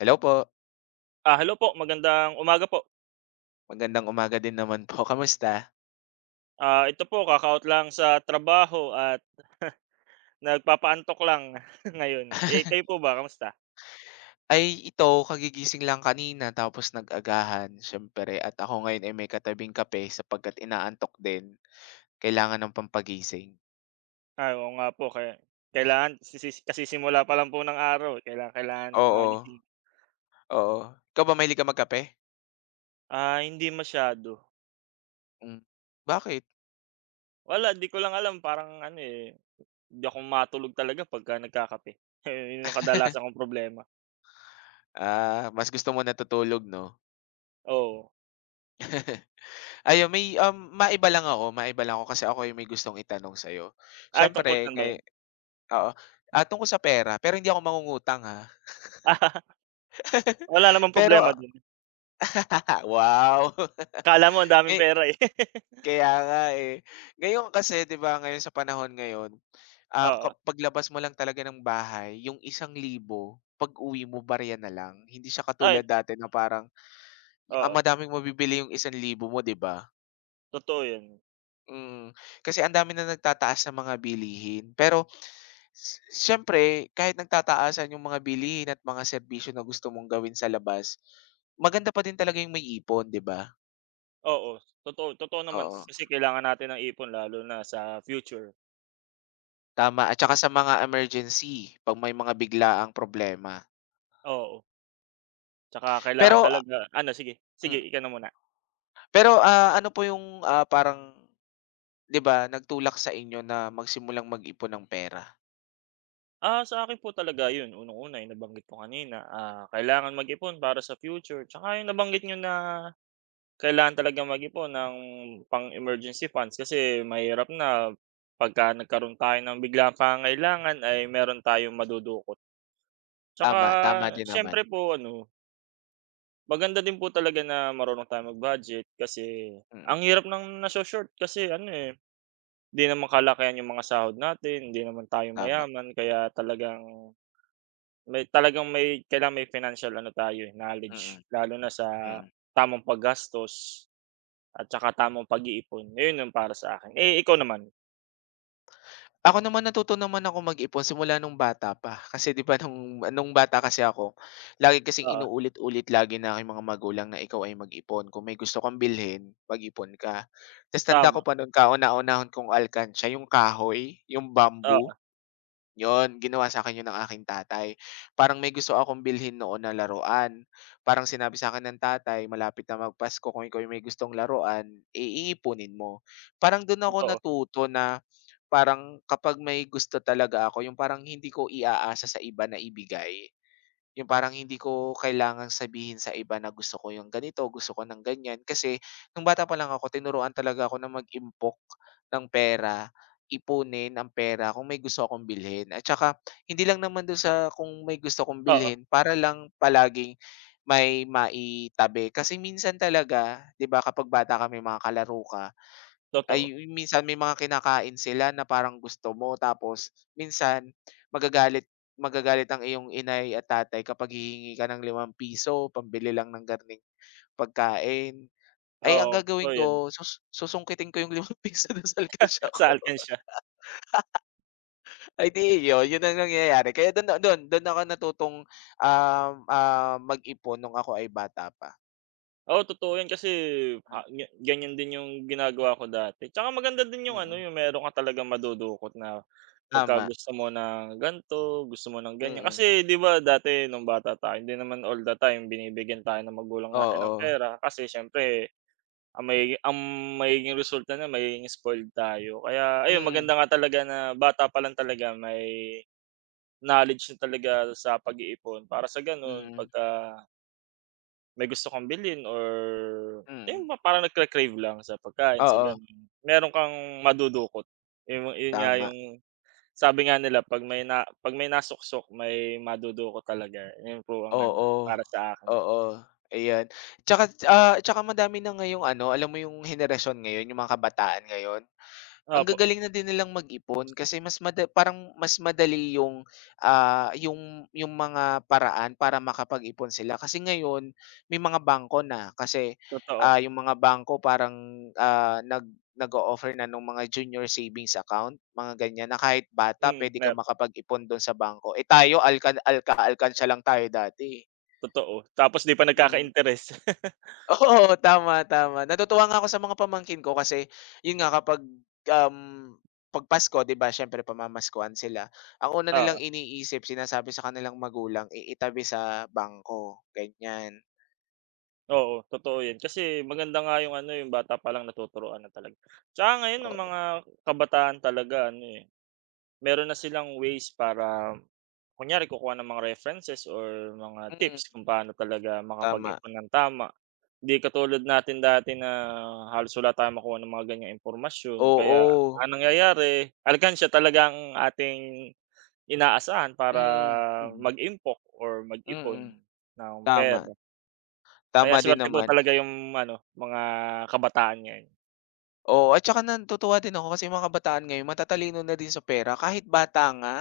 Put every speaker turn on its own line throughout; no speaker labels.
Hello po,
Ah, hello po, magandang umaga po.
magandang umaga din naman po, kamusta?
Ah, ito po kaka lang sa trabaho at nagpapaantok lang ngayon. Eh, kayo po ba kamusta?
Ay ito, kagigising lang kanina tapos nag-agahan siyempre at ako ngayon ay may katabing kape sapagkat inaantok din, kailangan ng pampagising.
Ah, oo nga po kaya kailangan kasisimula pa lang po ng araw, eh, kailangan kailangan
Oo,
magising.
oo. Ikaw ba mahilig ka magkape?
Ah, hindi masyado.
Hmm, Bakit?
Wala, 'di ko lang alam parang ano, eh, hindi ako matulog talaga pagka nagkakape. Eh, 'yun yung kadalasan kong problema,
Ah, mas gusto mo natutulog 'no?
oo.
Ayun may, um, maiba lang ako kasi ako yung may gustong itanong sa'yo.
Ay, tungkol
Siyempre
saan ba
ngay
'yun?
Oo, tungkol sa pera pero hindi ako mangungutang ha.
Wala namang
Pero
problema dun.
wow!
Akala mo ang daming
Eh,
pera, eh.
kaya nga, eh. Ngayon kasi 'di ba, ngayon sa panahon ngayon,
Oo,
kapag labas mo lang talaga ng bahay yung 1,000 pag-uwi mo barya na lang. Hindi siya
ay
katulad dati na parang, ang
oo,
madaming mabibili yung 1,000 mo 'di ba?
totoo 'yun.
Mm. Kasi ang dami na nagtataas ng mga bilihin. Pero siyempre kahit nagtataasan yung mga bilihin at mga serbisyo na gusto mong gawin sa labas, maganda pa din talaga yung may ipon 'di ba?
Oo, totoo totoo naman
Oo,
kasi kailangan natin ng ipon lalo na sa future,
tama at saka sa mga emergency, 'pag may mga biglaang problema.
oo. Tsaka kailangan
Pero
talaga ano, sige, sige
mm.
ikaw na muna.
Pero, ano po yung, parang 'di ba nagtulak sa inyo na magsimulang mag-ipon ng pera?
Ah, sa akin po talaga yun, unang-una yung nabanggit ko kanina, ah, kailangan mag-ipon para sa future, tsaka yung nabanggit niyo na kailangan talaga mag-ipon ng pang-emergency funds, kasi mahirap na pagka nagkaroon tayo ng biglaang pangangailangan ay meron tayong madudukot. Tsaka
Tama, tama din naman.
siyempre po ano, maganda din po talaga na marunong tayong mag-budget, kasi ang
Mm,
hirap ng naso-short kasi ano, eh, hindi naman kalakihan yung mga sahod natin, hindi naman tayo
tama.
mayaman, kaya talagang may kailangan, may financial ano tayo, eh,
Mm,
knowledge, lalo na sa
mm.
tamang paggastos at saka tamang pag-iipon. Ayun yung para sa akin. Eh, ikaw naman?
Ako naman natuto naman ako mag-ipon simula nung bata pa. Kasi 'di ba nung bata kasi ako, lagi kasing
Oo,
inuulit-ulit lagi ng aking mga magulang na ikaw ay mag-ipon. Kung may gusto kang bilhin, mag-ipon ka. Tas tanda ko
tama.
pa nun kauna-unahon kong alkansiya yung kahoy, yung bamboo.
Oo,
Yon ginawa sa akin 'yun ng aking tatay. Parang may gusto akong bilhin noon na laruan. Parang sinabi sa akin ng tatay, "Malapit na magpasko, kung ikaw ay may gustong laruan, eh, iipunin mo." Parang do'n ako
totoo.
natuto na parang kapag may gusto talaga ako, yung parang hindi ko iaasa sa iba na ibigay. Yung parang hindi ko kailangang sabihin sa iba na gusto ko yung ganito, gusto ko ng ganyan. Kasi nung bata pa lang ako, tinuruan talaga ako na mag-impok ng pera, ipunin ang pera kung may gusto akong bilhin. At saka, hindi lang naman doon sa kung may gusto kong
Oo,
bilhin, para lang palaging may maitabi. Kasi minsan talaga, di ba kapag bata kami, mga kalaro ka,
totoo.
ay minsan may mga kinakain sila na parang gusto mo tapos minsan magagalit magagalit ang iyong inay at tatay kapag hihingi ka ng ₱5, pambili lang ng garning pagkain. Ay ang
Oo,
gagawin
totoo 'yun.
ko susungkitin ko yung ₱5 dun sa alkansya
Sa
ko.
alkansya.
Ay di yun, yun ang nangyayari kaya dun dun dun ako natutong, mag-ipon nung ako ay bata pa.
Oo, totoo 'yan, kasi
Hmm,
ha
mm.
ga ganyan din yung ginagawa ko dati. Tsaka maganda din yung ano,
Mm-mm.
yung meron ka talagang madudukot na pagka
Tama,
gusto mo ng ganto, gusto mo ng ganyan.
mm.
Kasi 'di ba dati nung bata tayo, hindi naman all the time binibigyan tayo ng magulang natin ng
Oo,
pera, kasi siyempre ang magiging resulta na magiging spoiled tayo. Kaya ayun,
mm,
maganda nga talaga na bata pa lang talaga may knowledge na talaga sa pag-iipon, para sa gano'n
mm,
pagka may gusto kang bilhin, or yung
mm.
ba parang nagka-crave lang sa pagkain, sa
Oo,
gano'n. Meron kang madudukot, yung yun nga
tama.
yung sabi nga nila, 'pag may na, 'pag may nasuksok may madudukot talaga, yun po ang ano,
Oo,
para sa akin.
oo, ayan. Tsaka madami na ngayong ano, alam mo yung henerasyon ngayon, yung mga kabataan ngayon, ang
Opo,
gagaling na din nilang mag-ipon kasi mas mada parang mas madali yung, ah, yung mga paraan para makapag-ipon sila. Kasi ngayon may mga bangko na kasi,
totoo.
yung mga bangko parang, ah, nag nag-o-offer na ng mga junior savings account, mga ganyan, na kahit bata
Mm,
puwede ka makapag-ipon dun sa bangko. Eh, tayo alka-alkansya lang tayo dati, eh.
totoo. Tapos 'di pa
Mm.
nagkaka-interes.
Oo, tama, tama. Natutuwa nga ako sa mga pamangkin ko kasi yun nga kapag, um, 'pag Pasko 'di ba siyempre pamamaskuhan sila. Ang una nilang
Oo,
iniisip sinasabi sa kanilang magulang, "Iitabi sa bangko," ganyan.
oo, totoo yun. Kasi maganda nga yung ano, yung bata pa lang natuturuan na talaga. Tsaka ngayon ang
Oo,
mga kabataan talaga ano, eh, meron na silang ways para kunyari kukuha ng mga references or mga
mm,
tips kung paano talaga
tama.
makapag-ipon ng tama. 'Di katulad natin dati na halos wala tayong makuha ng mga ganyang impormasyon, kaya
Oo,
ang nangyayari, alkansya talaga ang ating inaasahan para
mm, mm,
mag-impok or mag-ipon
mm,
ng pera.
tama.
Kaya
Tama din
swerte po
naman.
talaga yung ano, mga kabataan ngayon.
Oo, at saka natutuwa din ako kasi yung mga kabataan ngayon matatalino na din sa pera kahit bata nga.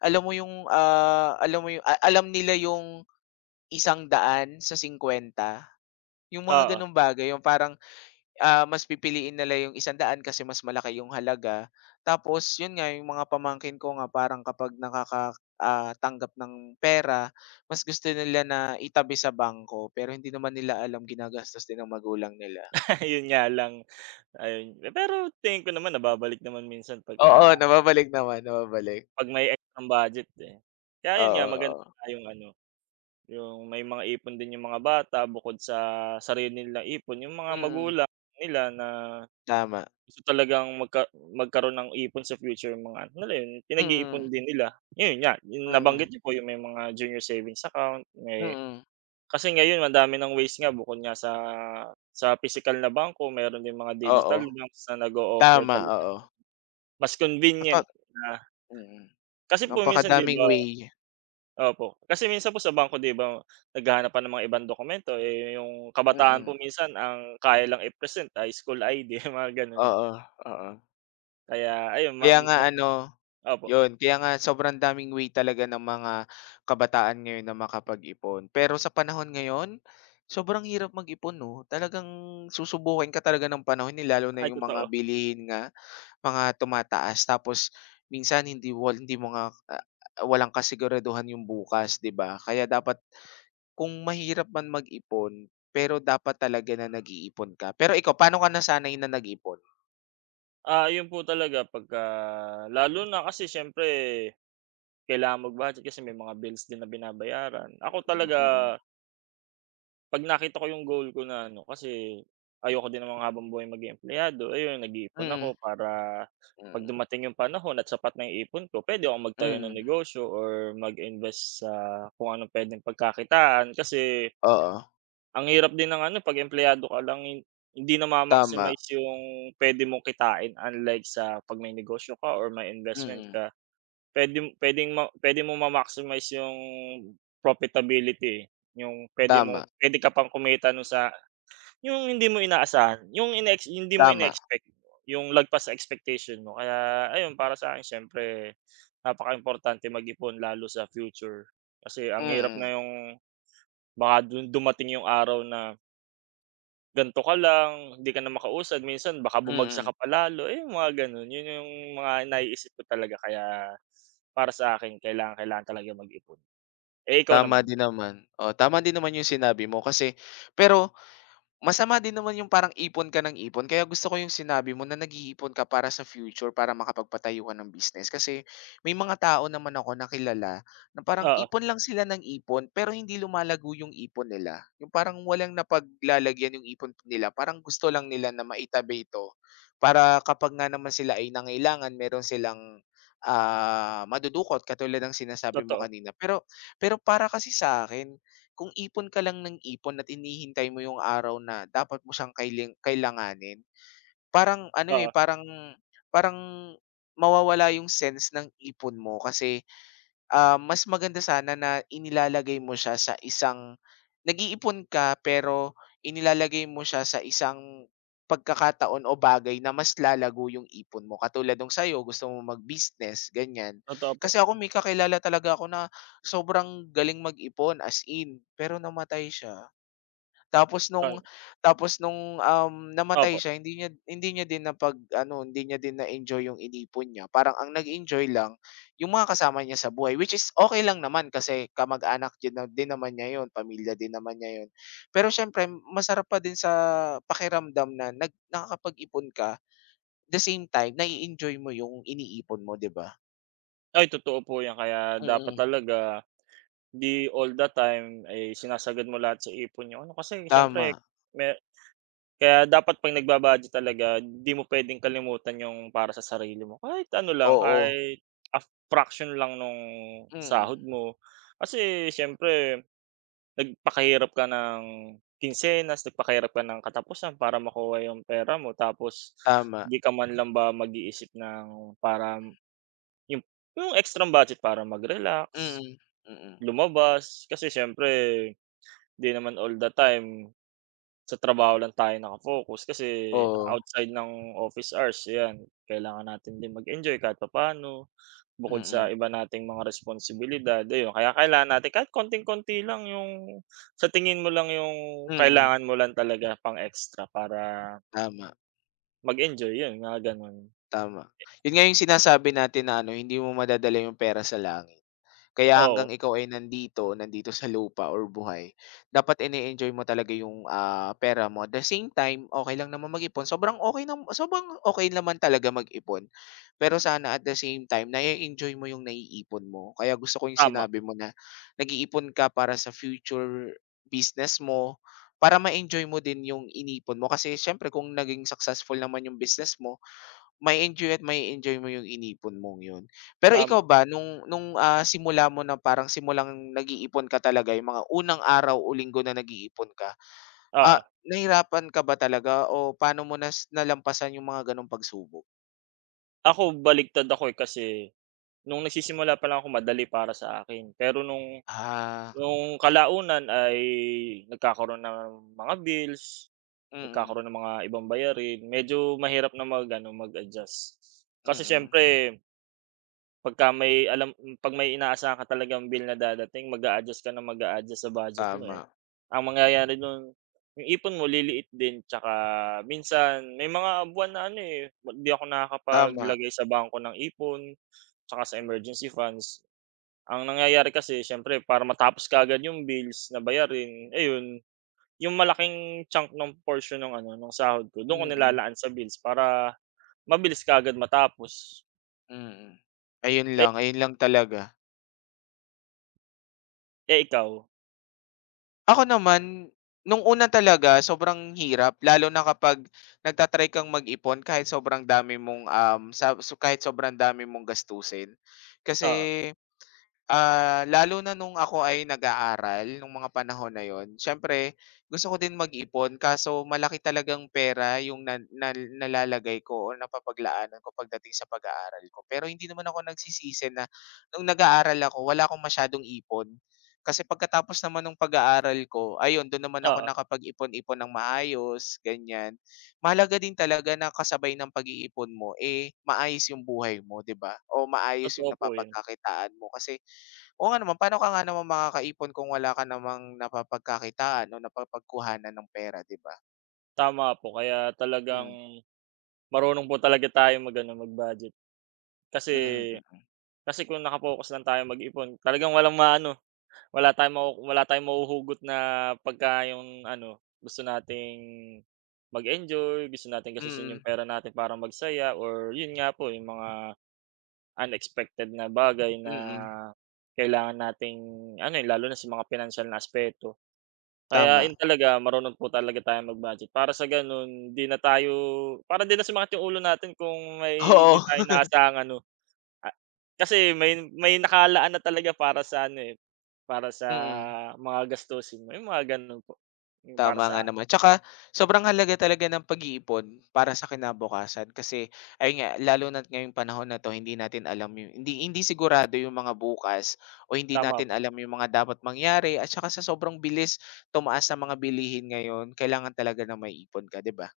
Alam mo yung, alam mo yung alam nila yung 100 sa 50 yung mga
Oo,
gano'ng bagay, yung parang, mas pipiliin nila yung 100 kasi mas malaki yung halaga. Tapos yun nga, yung mga pamangkin ko nga parang kapag tanggap ng pera, mas gusto nila na itabi sa bangko, pero hindi naman nila alam ginagastos din ng magulang nila.
yun nga lang, ayun. Eh, pero tingin ko naman nababalik naman minsan
Oo,
pagka
nababalik naman, nababalik.
'pag may ekstrang budget, eh. Kaya yun nga,
Oo,
maganda
oo.
nga yung ano, yung may mga ipon din yung mga bata bukod sa sarili nilang ipon, yung mga
Mm,
magulang nila na
tama.
gusto talagang magkaroon ng ipon sa future yung mga ano nila yun, pinag-iipon
Mm,
din nila. Yun nga, yung nabanggit
mm,
niyo po yung may mga junior savings account, may
mm,
kasi ngayon ang dami ng ways nga, bukod nga sa pisikal na bangko meron din mga
oo.
digital banks na nag-o-offer
Tama,
talaga
oo.
mas convenient
Napaka
na,
mm,
kasi po minsan 'di
Napakadaming
ba.
way.
Opo, kasi minsan po sa bangko 'di ba naghahanap pa ng mga ibang dokumento, eh, yung kabataan po
Mm,
minsan ang kaya lang i-present ay school ID mga gano'n.
oo, oo.
Kaya ayun ma
Kaya nga
ma
ano,
opo,
'yun kaya nga sobrang daming way talaga ng mga kabataan ngayon na makapag-ipon. Pero sa panahon ngayon, sobrang hirap mag-ipon 'no, talagang susubukin ka talaga ng panahon, eh, lalo na
ay
yung mga
totoo.
bilihin nga, mga tumataas tapos minsan hindi mo nga, walang kasiguraduhan yung bukas, 'di ba? Kaya dapat kung mahirap man mag-ipon, pero dapat talaga na nag-iipon ka. Pero ikaw, paano ka nasanay na nag-ipon?
Ah, yun po talaga pagka lalo na, kasi siyempre kailangan mag-budget, kasi may mga bills din na binabayaran. Ako
Mm,
talaga
mm.
'pag nakita ko yung goal ko na ano, kasi ayoko din namang habang buhay maging empleyado, ayun nag-iipon
Mm.
ako para 'pag
Mm,
dumating yung panahon at sapat na yung ipon ko, puwede akong magtayo ng
mm.
negosyo or mag-invest sa kung anong puwedeng pagkakitaan. Kasi
Oo,
ang hirap din ng ano 'pag empleyado ka lang, hindi
tama.
nama-maximize yung puwede mong kitain, unlike sa 'pag may negosyo ka or may investment
Mm.
ka, puwedeng puwedeng ma puwede mong ma-maximize yung profitability, eh, yung puwede mong
Tama,
puwede ka pang kumita nun sa yung hindi mo inaasahan, yung inex hindi mo
tama.
ine-expect, yung lagpas sa expectation mo, kaya ayun para sa'kin, siyempre napakaimportante mag-ipon lalo sa future. Kasi ang hirap na
Mm,
yung baka dun dumating yung araw na gan'to ka lang, hindi ka na makausad, minsan baka bumagsak
mm.
ka pa lalo, eh, yung mga gano'n. Yun yung mga naiisip ko talaga, kaya para sa akin kailangan, kailangan talaga mag-ipon. Eh, ikaw
Tama
naman?
din naman. Oh, tama din naman yung sinabi mo kasi pero masama din naman yung parang ipon ka ng ipon kaya gusto ko yung sinabi mo na nag-iipon ka para sa future para makapagpatayo ka ng business. Kasi may mga tao naman ako nakilala na parang
Oo,
ipon lang sila ng ipon pero hindi lumalago yung ipon nila. Yung parang walang napaglalagyan yung ipon nila. Parang gusto lang nila na maitabi ito para kapag nga naman sila ay nangailangan meron silang madudukot katulad ng sinasabi mo
totoo.
kanina. Pero pero para kasi sa akin kung ipon ka lang ng ipon at hinihintay mo yung araw na dapat mo siyang kailanganin, parang ano, eh,
Oo,
parang parang mawawala yung sense ng ipon mo kasi. Ah, mas maganda sana na inilalagay mo siya sa isang nag-iipon ka pero inilalagay mo siya sa isang pagkakataon o bagay na mas lalago yung ipon mo. Katulad nung sa'yo, gusto mo mag-business, ganyan.
totoo po.
Kasi ako may kakilala talaga ako na sobrang galing mag-ipon, as in, pero namatay siya. Tapos
Ay
nung namatay
opo.
siya hindi niya din napag-ano, hindi niya din na-enjoy yung inipon niya. Parang ang nag-enjoy lang yung mga kasama niya sa buhay, which is okay lang naman kasi kamag-anak din na din naman niya yun, pamilya din naman niya yun. Pero siyempre masarap pa din sa pakiramdam na nakakapag-ipon ka, the same time na enjoy mo yung iniipon mo, 'di ba?
Ay totoo po yan, kaya dapat
Mm,
talaga di all the time ay sinasagad mo lahat sa ipon yung ano, kasi
tama.
siyempre may kaya dapat 'pag nagba-budget talaga di mo puwedeng kalimutan yung para sa sarili mo. Kahit ano lang,
Oo,
kahit a fraction lang nung
mm,
sahod mo. Kasi siyempre nagpakahirap ka ng kinsenas, nagpakahirap ka ng katapusan para makuha yung pera mo, tapos
tama.
di ka man lang ba mag-iisip ng para yung yung extrang budget para mag-relax,
Mm, mm.
lumabas. Kasi siyempre 'di naman all the time sa trabaho lang tayo naka, kasi
Oo,
outside ng office hours, ayan, kailangan natin din mag-enjoy kahit papaano, bukod sa
mm,
iba nating mga responsibilidad, ayun. Kaya kailangan natin kahit konting-konti lang yung sa tingin mo lang yung
mm,
kailangan mo lang talaga pang extra para
tama.
mag-enjoy, yun, mga gano'n.
Tama. Yun nga yung sinasabi natin na ano, hindi mo madadala yung pera sa langit. Kaya
Oo,
hanggang ikaw ay nandito, nandito sa lupa or buhay, dapat ine-enjoy mo talaga yung, pera mo. At the same time, okay lang naman mag-ipon. Sobrang okay naman talaga mag-ipon. Pero sana at the same time, na-e-enjoy mo yung naiipon mo. Kaya gusto ko yung
tama,
sinabi mo na nag-iipon ka para sa future business mo, para ma-enjoy mo din yung inipon mo. Kasi siyempre kung naging successful naman yung business mo, mai-enjoy at mai-enjoy mo yung inipon mong yun. Pero ikaw
tama,
ba simula mo na parang simulang nag-iipon ka talaga yung mga unang araw o linggo na nag-iipon ka,
oo.
nahirapan ka ba talaga o paano mo nalampasan yung mga gano'ng pagsubok?
Ako, baliktad ako, eh, kasi nung nagsisimula pa lang ako madali para sa akin, pero
Ah,
Noong kalaunan ay nagkakaroon ng mga bills,
mm,
nagkakaroon ng mga ibang bayarin, medyo mahirap na mag-ano, mag-adjust. Kasi
mm,
siyempre 'pag may inaasahan ka talagang bill na dadating, mag-a-adjust ka ng mag-a-adjust sa budget mo,
tama,
eh. Ang
mm,
mangyayari nun, yung ipon mo liliit din, tsaka minsan may mga buwan na ano, eh, 'di ako
tama,
nakakapaglagay sa bangko ng ipon tsaka sa
mm,
emergency funds. Ang nangyayari kasi siyempre para matapos kaagad yung bills na bayarin, ayun, yung malaking chunk ng portion ng ano, ng sahod ko dun ko
mm,
nilalaan sa bills para mabilis kaagad matapos.
mm. Ayun
Eh,
lang, ayun lang talaga.
eh, ikaw?
Ako naman, nung una talaga sobrang hirap lalo na kapag kang mag-ipon kahit sobrang dami mong, kahit sobrang dami mong gastusin.
Oo,
Kasi ah, lalo na nung ako ay nag-aaral nung mga panahon na yon, siyempre gusto ko din mag-ipon kaso malaki talagang pera yung na na nalalagay ko o napapaglaanan ko pagdating sa pag-aaral ko. Pero hindi naman ako nagsisisi na nung nag-aaral ako wala akong masyadong ipon. Kasi pagkatapos naman nung pag-aaral ko, ayun dun naman ako
oo,
nakapag-ipon-ipon ng maayos, ganyan. Mahalaga din talaga na kasabay ng pag-iipon mo, eh, maayos yung buhay mo, 'di ba? O maayos
totoo
yung
po yun.
napapagkakitaan mo kasi. Oo nga naman, paano ka nga naman makakaipon kung wala ka namang napapagkakitaan o napapagkuhanan ng pera, 'di ba?
Tama po, kaya talagang
Hmm,
marunong po talaga tayong mag-ano, mag-budget, kasi
mm,
kasi kung naka-focus lang tayong mag-ipon talagang walang maano, wala tayong mahuhugot na pagka yung ano, gusto nating mag-enjoy, gusto nating gastusin yung
mm,
pera natin para magsaya, or yun nga po, yung mga unexpected na bagay
mm,
na
mm,
kailangan nating ano, eh, lalo na sa mga pinansiyal na aspeto. Kaya
tama.
yun talaga, marunong po talaga tayong mag-budget para sa ganun, 'di na tayo para 'di na sumakit yung ulo natin kung may 'di tayo
Oo,
inaasahan ano. Ah, kasi may nakalaan na talaga para sa ano, eh, para sa
mm,
mga gastusin mo, yung mga gano'n po, yung para
tama nga
sa
naman. Tsaka sobrang halaga talaga ng pag-iipon para sa kinabukasan kasi ayun nga, lalo na't ngayong panahon na 'to hindi natin alam yung hindi hindi sigurado yung mga bukas o hindi
tama
natin
po,
alam yung mga dapat mangyari at saka sa sobrang bilis tumaas ng mga bilihin ngayon, kailangan talaga na may ipon ka, 'di ba?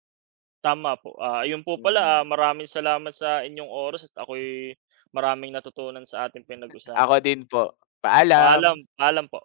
tama po. Ah, ayun po pala, ah,
Mm.
maraming salamat sa inyong oras at ako'y maraming natutunan sa ating
Ako
pinag-usapan.
din po,
Paalam,
paalam.
paalam po.